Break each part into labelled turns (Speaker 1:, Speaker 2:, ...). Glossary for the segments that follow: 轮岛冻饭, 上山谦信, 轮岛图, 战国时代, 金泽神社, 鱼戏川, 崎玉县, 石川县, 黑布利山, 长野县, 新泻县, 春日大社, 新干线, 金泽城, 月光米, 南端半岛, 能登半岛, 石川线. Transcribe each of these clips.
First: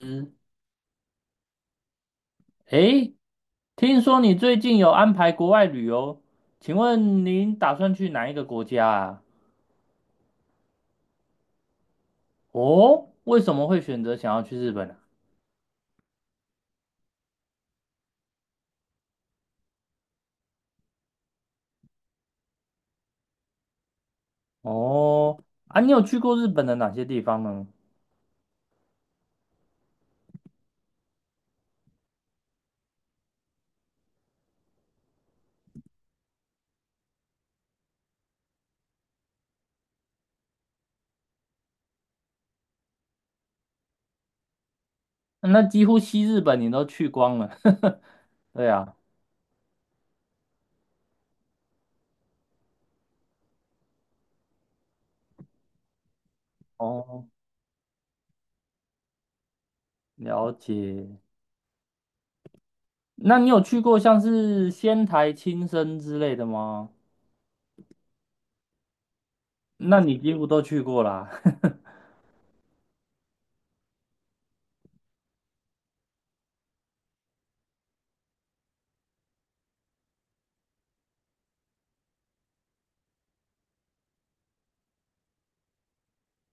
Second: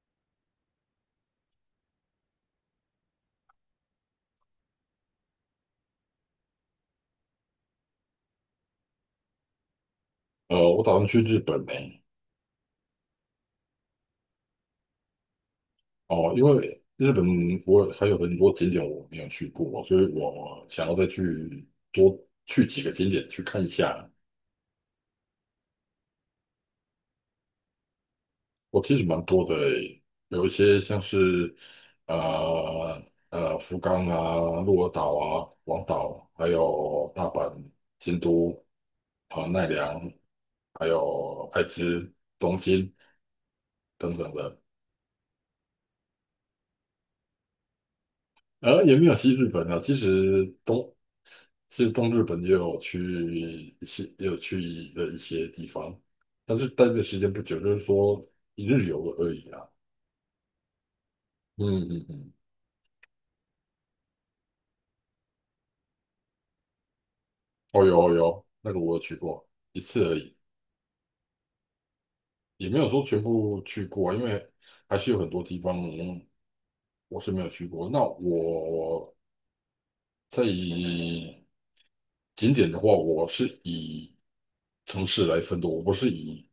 Speaker 1: 嗯。诶，听说你最近有安排国外旅游，请问您打算去哪一个国家啊？
Speaker 2: 我打算去日本呢、
Speaker 1: 哦，为什么会选择想要去日本啊？
Speaker 2: 哦，因为日本我还有很多景点我没有去过，所以我想要再去多去几个景点去看一下。
Speaker 1: 哦。啊，你有去过日本的哪些地方呢？
Speaker 2: 我其实蛮多的欸、有一些像是呃福冈啊、鹿儿岛啊、广岛，还有大阪、京都、啊奈良，还有爱知、东京等等的。
Speaker 1: 那几乎西日本你都去光了，对
Speaker 2: 也
Speaker 1: 啊。
Speaker 2: 没有西日本啊，其实东日本也有去一些，也有去的一些地方，但是待的时
Speaker 1: 哦，
Speaker 2: 间不久，就是说一日游而已啊。
Speaker 1: 了解。
Speaker 2: 嗯嗯嗯，
Speaker 1: 那你有去过像是仙台、青森之类的吗？
Speaker 2: 哦有哦有，那个我有去过一
Speaker 1: 那
Speaker 2: 次而
Speaker 1: 你几
Speaker 2: 已，
Speaker 1: 乎都去过啦。
Speaker 2: 也没有说全部去过啊，因为还是有很多地方我是没有去过。那我在以景点的话，我是以城市来分的，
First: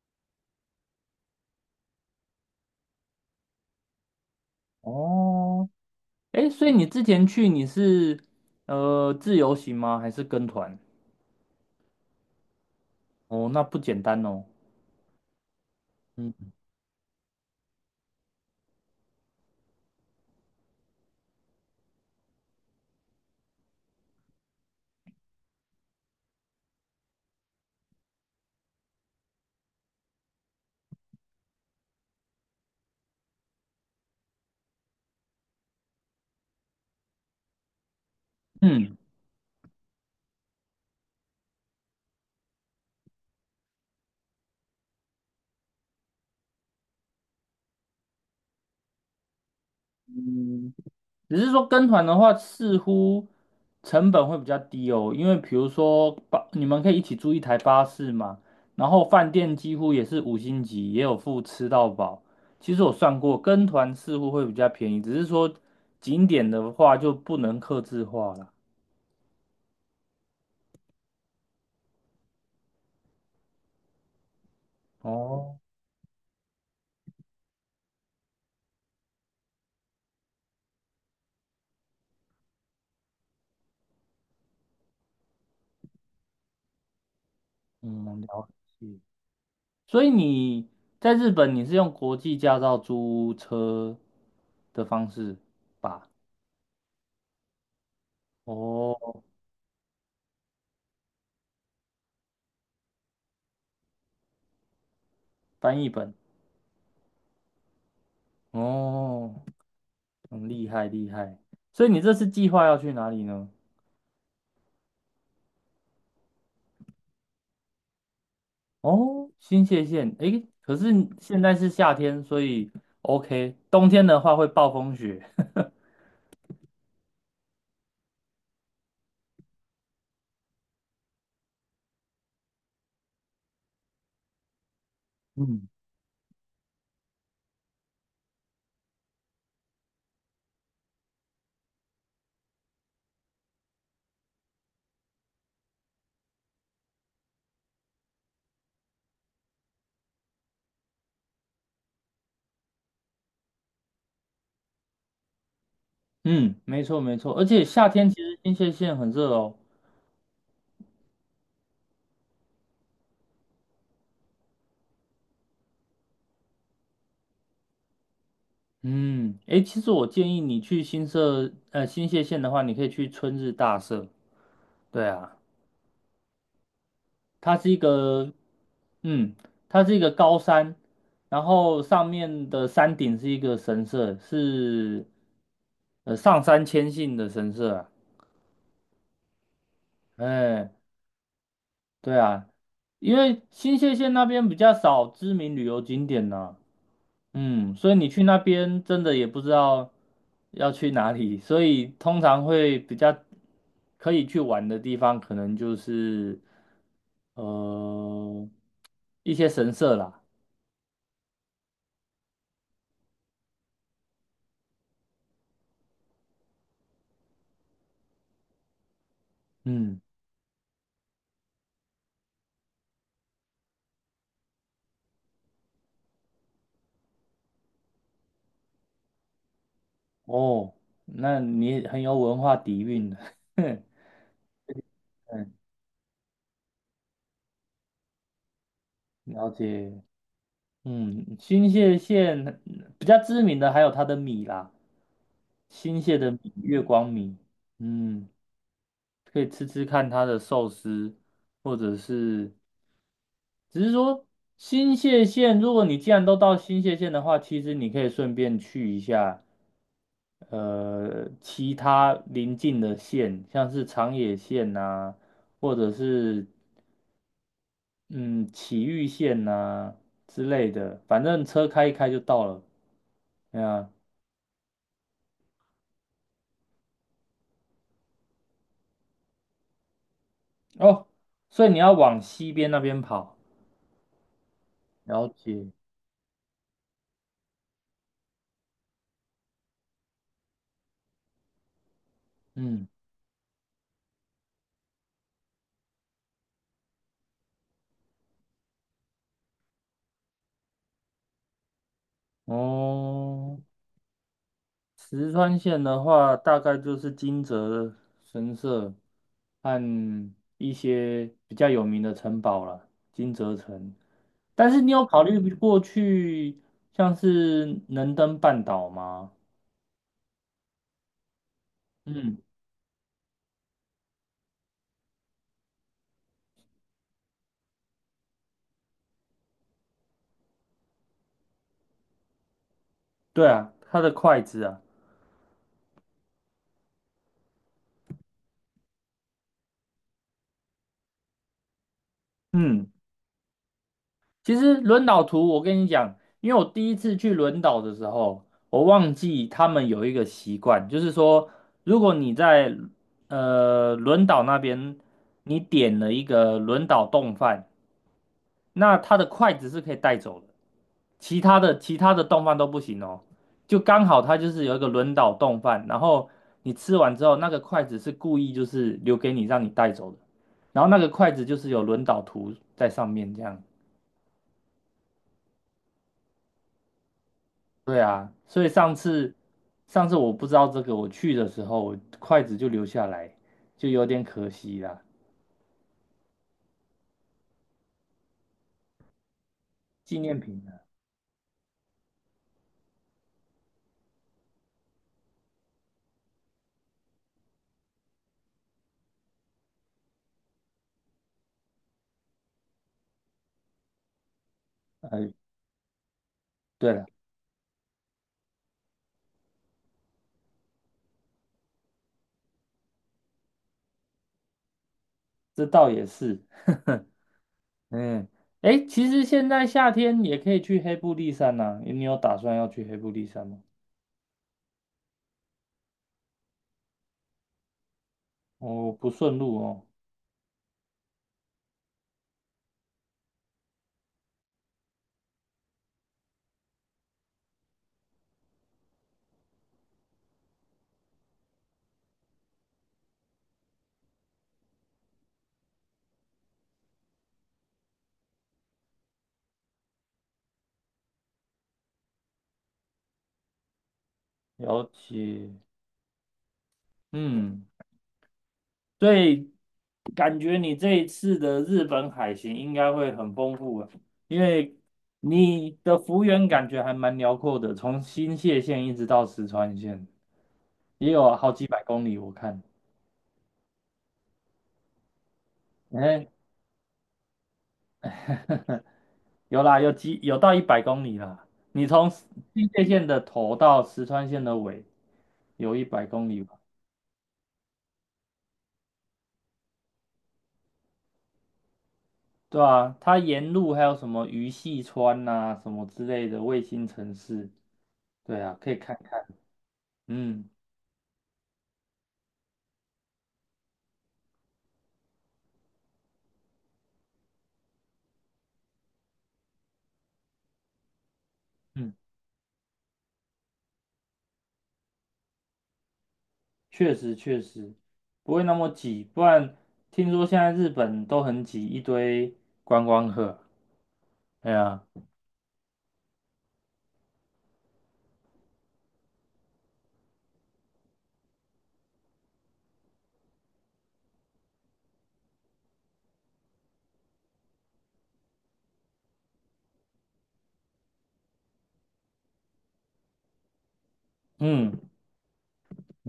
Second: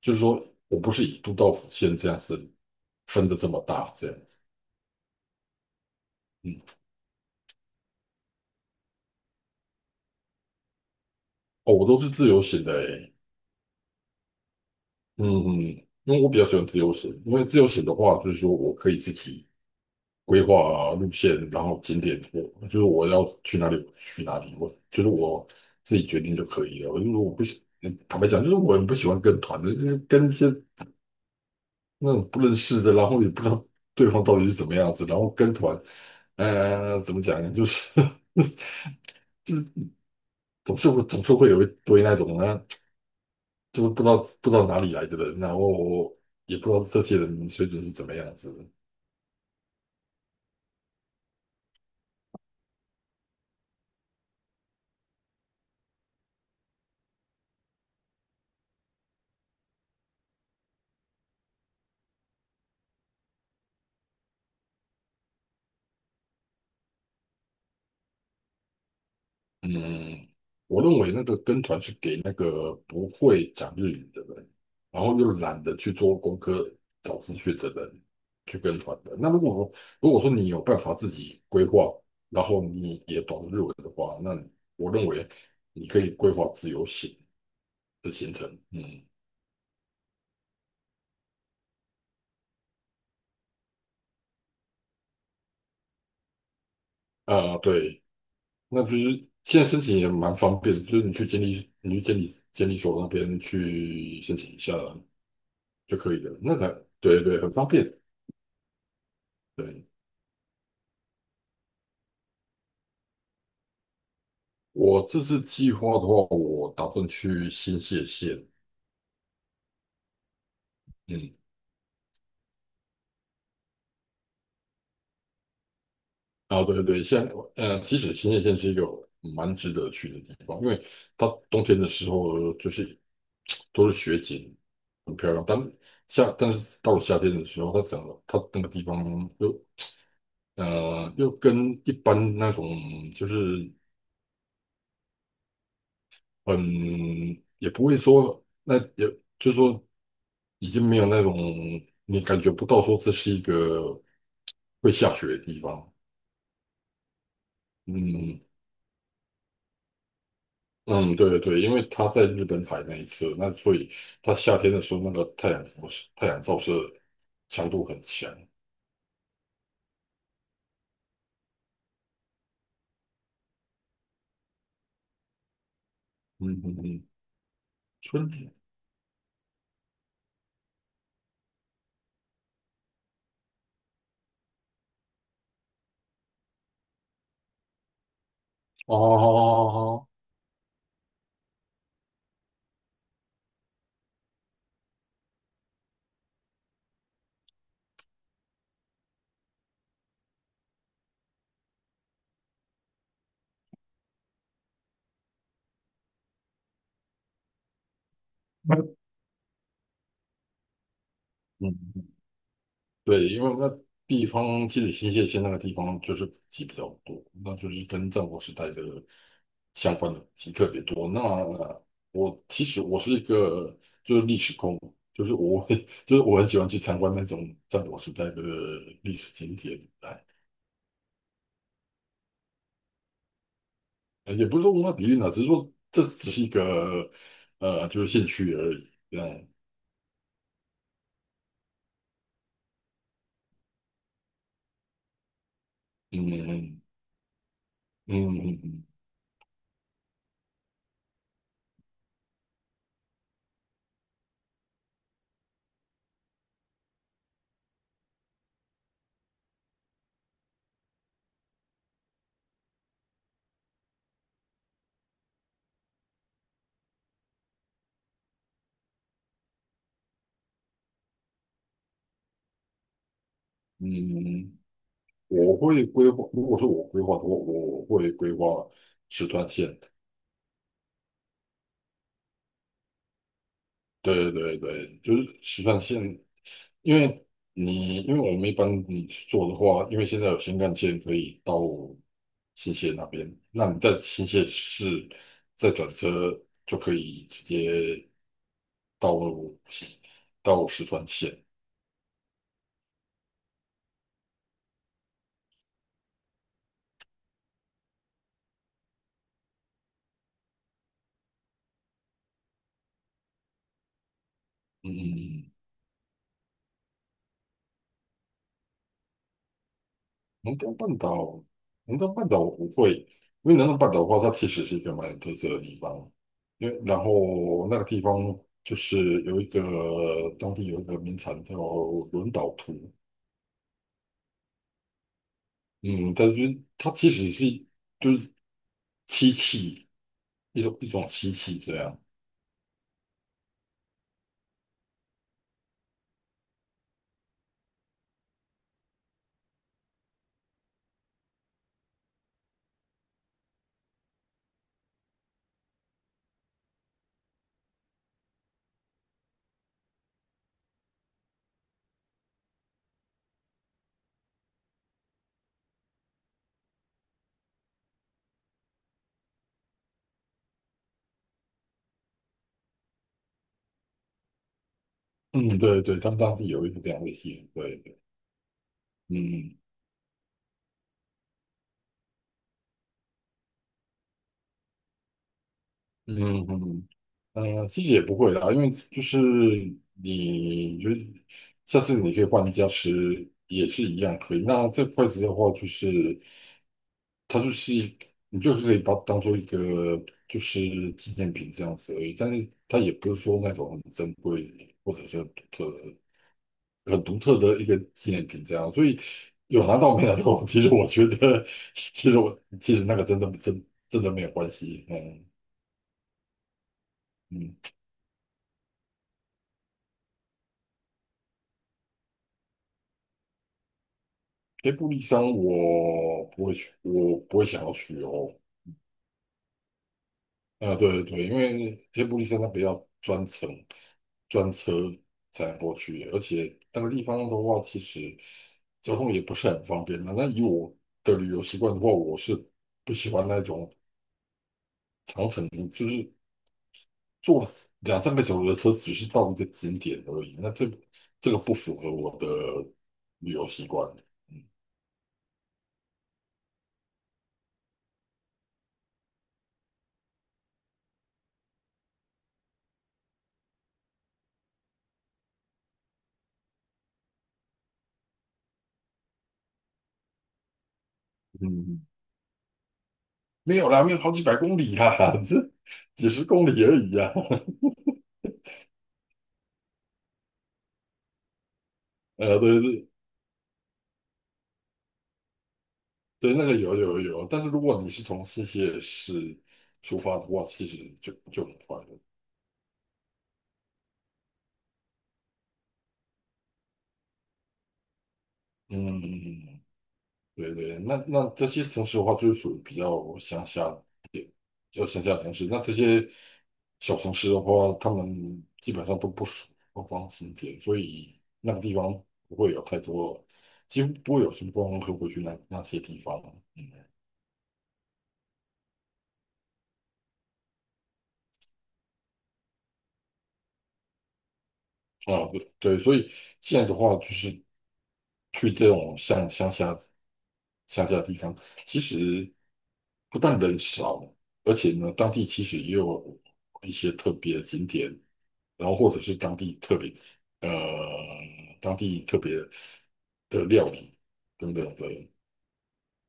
Speaker 2: 就是说我不是以都道府县这样子分的这么大这样子。
Speaker 1: 哦，哎，
Speaker 2: 嗯，
Speaker 1: 所以你之前去你是自由行吗？还是跟团？
Speaker 2: 哦，我都是自由行的诶。
Speaker 1: 哦，那不简单哦。
Speaker 2: 嗯嗯，因为我比较
Speaker 1: 嗯
Speaker 2: 喜欢自由行，因为自由行的话，就是说我可以自己规划啊路线，然后景点，我就是我要去哪里我去哪里，我就是我自己决定就可以了。我就是我不喜，嗯坦白讲，就是我很不喜欢跟团的，就是跟一些那种不认识的，然后也不知道对方到底是怎么样子，然后跟团，怎么讲呢，就是
Speaker 1: 嗯
Speaker 2: 总是会有一堆那种呢，就是不知道哪里来的人啊，然后也不知道这些人水准是怎么样子的。
Speaker 1: 嗯，只是说跟团的话，似乎成本会比较低哦，因为比如说巴，你们可以一起租一台巴士嘛，然后饭店几乎也是五星级，也有付吃到饱。其实我算过，跟团似乎会比较便宜，只是说景点的话就不能客制化了。
Speaker 2: 嗯，我认为那个跟团是给那个不会讲日语的人，然后又
Speaker 1: 哦。
Speaker 2: 懒得去做功课、找资讯的人去跟团的。那如果说你有办法自己规划，然后你也懂日文的话，那我认为你可以规划自由行的
Speaker 1: 嗯，
Speaker 2: 行
Speaker 1: 了
Speaker 2: 程。
Speaker 1: 解。
Speaker 2: 嗯，
Speaker 1: 所以你在日本你是用国际驾照租车的方式吧？
Speaker 2: 啊、对，那就
Speaker 1: 哦，
Speaker 2: 是现在申请也蛮方便的就是你去监理所那边去申请一下
Speaker 1: 翻译
Speaker 2: 就可
Speaker 1: 本。
Speaker 2: 以了。那个，对对，很方便。
Speaker 1: 哦，
Speaker 2: 对。
Speaker 1: 很厉害厉害。所以你这次计划要去哪里呢？
Speaker 2: 我这次计划的话，我打算去新泻县。
Speaker 1: 哦，新泻县。诶，可是
Speaker 2: 嗯，
Speaker 1: 现在是夏天，所以 OK。冬天的话会暴风雪。
Speaker 2: 啊，对对，现在其实新泻县是一个蛮值得去的地方，因为它冬天的时候就是都是雪景，很漂亮。但
Speaker 1: 嗯
Speaker 2: 夏，但是到了夏天的时候，它整个它那个地方又又跟一般那种就是嗯，也不会说那也就是说已经没有那种你感觉不到说这是一个会下雪的地方。
Speaker 1: 嗯，没错没错，而且夏天其实
Speaker 2: 嗯
Speaker 1: 新泻县很热哦。
Speaker 2: 嗯，对对对，因为他在日本海那一次，那所以他夏天的时候，那个太阳辐射、太阳照射强度很强。
Speaker 1: 嗯，诶，其实我建议你去新社新泻县的话，你可以去春日大社。对啊。
Speaker 2: 嗯嗯嗯，
Speaker 1: 它是一
Speaker 2: 春
Speaker 1: 个，
Speaker 2: 天
Speaker 1: 嗯，它是一个高山，然后上面的山顶是一个神社，是上山谦信的神社啊。
Speaker 2: 哦，
Speaker 1: 哎，对啊，因为新泻县那边比较少知名旅游景点呢、嗯，所以你去那边真的也不知道要去哪里，所以通常会比较可以去玩的地方，可能就是呃一些神社啦。
Speaker 2: 嗯，对，因为那地方积累新泻县那个地方就是古迹比较多，那就是跟战国时代的相
Speaker 1: 嗯。
Speaker 2: 关的古迹特别多。那我其实我是一个就是历史控，就是我会 就是我很喜欢去参观那种战国时代的历史景点。
Speaker 1: 哦，那你很有文化底蕴的。
Speaker 2: 也不是说文化底蕴啊，只是
Speaker 1: 嗯，
Speaker 2: 说这只是一个就是兴趣而已。对样。
Speaker 1: 了解。嗯，新泻县嗯比较知名的还有它的米啦，新泻
Speaker 2: 嗯
Speaker 1: 的米，月
Speaker 2: 嗯
Speaker 1: 光米。嗯，
Speaker 2: 嗯
Speaker 1: 可以吃吃看它的寿司，或者是，只是说新泻县，如果你既然都到新泻县的话，其实你可以顺便去一下，其他邻近的县，像是长野县呐、或者是嗯，崎玉县呐、之类的，反正车开一开就到了。对
Speaker 2: 嗯，
Speaker 1: 啊。
Speaker 2: 嗯我会规划。如果是我规划的话，我会规划十川线。
Speaker 1: 哦，所以你要往西边那边跑。
Speaker 2: 对对对，就是
Speaker 1: 了
Speaker 2: 实
Speaker 1: 解。
Speaker 2: 际线，因为你因为我们一般你去做的话，因为现在有新干线可以到新
Speaker 1: 嗯。
Speaker 2: 泻那边，那你在新泻市再转车就可以直接到到石川线。
Speaker 1: 哦，石川县的话，大概就是金泽神社和一些比较有名的城堡了，金泽城。但是
Speaker 2: 嗯
Speaker 1: 你有
Speaker 2: 嗯
Speaker 1: 考虑
Speaker 2: 嗯。
Speaker 1: 过去像是能登半岛吗？
Speaker 2: 南端半岛，南端半岛
Speaker 1: 嗯，
Speaker 2: 我不会，因为南端半岛的话，它其实是一个蛮有特色的地方。因为然后那个地方就是有一个当地有一个名产叫轮岛图。
Speaker 1: 对啊，它的筷子啊。
Speaker 2: 嗯，但就是它其实是就是漆器一种漆器这样。
Speaker 1: 嗯。其实轮岛图，我跟你讲，因为我第一次去轮岛的时候，我忘记他们有一个习惯，就是说，如果你在轮岛那边，你点了一个轮岛冻饭，那它的筷子是可以带走的，其他的冻饭都不行哦。就刚好它就是有一个轮岛冻饭，然后你吃完之后，那个筷子是故意就是留给你让你带走的，然后那个筷子就是有轮岛图在上面这样。
Speaker 2: 嗯，对对，他们当地有一个这样的习俗，对，对。
Speaker 1: 对啊，所以上次
Speaker 2: 嗯
Speaker 1: 上次我不知道这个，我去的时候筷子就留下来，就有点可惜啦。
Speaker 2: 嗯嗯嗯。嗯，其实也不会啦，因为就是
Speaker 1: 纪念品
Speaker 2: 你就是下次你可以换一家吃，也是一样可以。那这筷子的话，就是它就是一你就可以把它当做一个就是纪念品这样子而已，但是它也不是说那种很珍贵或者
Speaker 1: 啊。
Speaker 2: 是
Speaker 1: 对
Speaker 2: 很
Speaker 1: 了，
Speaker 2: 独特的一个纪念品这样。所以有拿到没拿到，其实我觉得，其实我其实那个真的真的没有关系。嗯
Speaker 1: 这倒也是。
Speaker 2: 嗯。
Speaker 1: 嗯，哎，其实现在夏天也可以去黑布利山呐、你有打算要去黑布利山吗？
Speaker 2: 黑布利山我不会去，我不会想要去哦。
Speaker 1: 哦，不顺路哦。
Speaker 2: 啊，对对，因为黑布利山它比较专程专车才能过去，而且那个地方的话，其实交通也不是很方便的。那以我的旅游习惯的话，我是不喜欢那种长程，就是坐两三个小时的车，只是到一个景点而已。那这个不符合我的旅游习惯。
Speaker 1: 了解。嗯。所以感觉你这一次的日本海行应该会很丰富啊，因为你的幅员感觉还蛮辽阔的，从新泻县一直到石川县，也有好几百
Speaker 2: 嗯，
Speaker 1: 公里。我看，
Speaker 2: 没有啦，没有好几百公里啦，这几十
Speaker 1: 哎，
Speaker 2: 公里而已啊。
Speaker 1: 有啦，有几有到一百公里啦。你从新
Speaker 2: 对
Speaker 1: 泻
Speaker 2: 对
Speaker 1: 县的头到石川县的尾，有一百公
Speaker 2: 对，
Speaker 1: 里
Speaker 2: 那
Speaker 1: 吧？
Speaker 2: 个有有有，但是如果你是从新泻市出发的话，其实就很快了。
Speaker 1: 对啊，它沿路还有什么鱼戏川呐、什么之类的卫星城市，对啊，可以
Speaker 2: 嗯，
Speaker 1: 看
Speaker 2: 嗯
Speaker 1: 看。
Speaker 2: 嗯嗯
Speaker 1: 嗯。
Speaker 2: 对对，那那这些城市的话，就是属于比较乡下一点，比较乡下城市。那这些小城市的话，他们基本上都不属于观光景点，所以那个地方
Speaker 1: 嗯
Speaker 2: 不会有太多，几乎不会有什么观光客会去那那些地方。嗯，
Speaker 1: 确实确实不会那么挤，不然听说现在日本都很挤，一堆观光客。哎呀，
Speaker 2: 啊，对对，所以现在的话，就是去这种像乡下地方，其实不但人少，而且呢，当地其实也有一些特别的景点。然后或者是当地特别呃当地特别的料理等等
Speaker 1: 嗯
Speaker 2: 的。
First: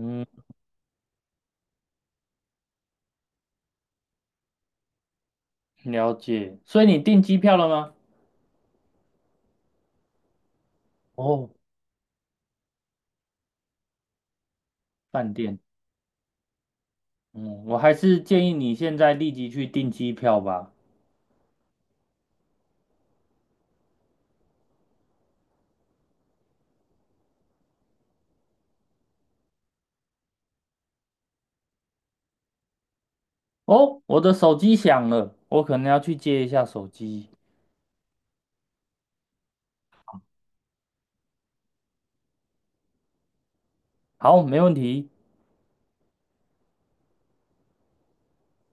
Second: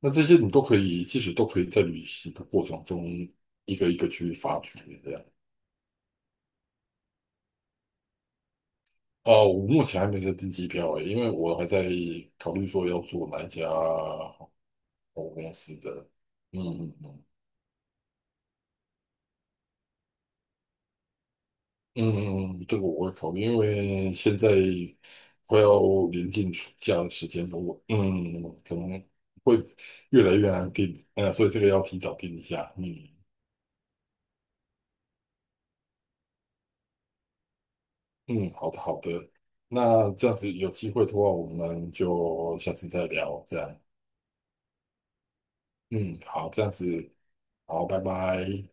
Speaker 2: 那这些你都可以，其实都可以在旅行的过程中一个一个去发掘这样。
Speaker 1: 了解。所以你订机票了吗？
Speaker 2: 啊、我目前还没在订机票诶，因为
Speaker 1: 哦，
Speaker 2: 我还在考虑说要做哪一家航空
Speaker 1: 饭
Speaker 2: 公
Speaker 1: 店。
Speaker 2: 司的。嗯嗯嗯。
Speaker 1: 嗯，我还是建议你现在立即去订机票吧。
Speaker 2: 嗯，这个我会考虑，因为现在快要临近暑假的时间了，我嗯可能会越来越难定，所以这个要提早定一下。嗯
Speaker 1: 哦，我的手机响了，我可能要去接一下手机。
Speaker 2: 嗯，好的好的，那这样子有机会的话，我们就下次再聊，这样。
Speaker 1: 好，没问题。
Speaker 2: 嗯，好，这样子，好，拜拜。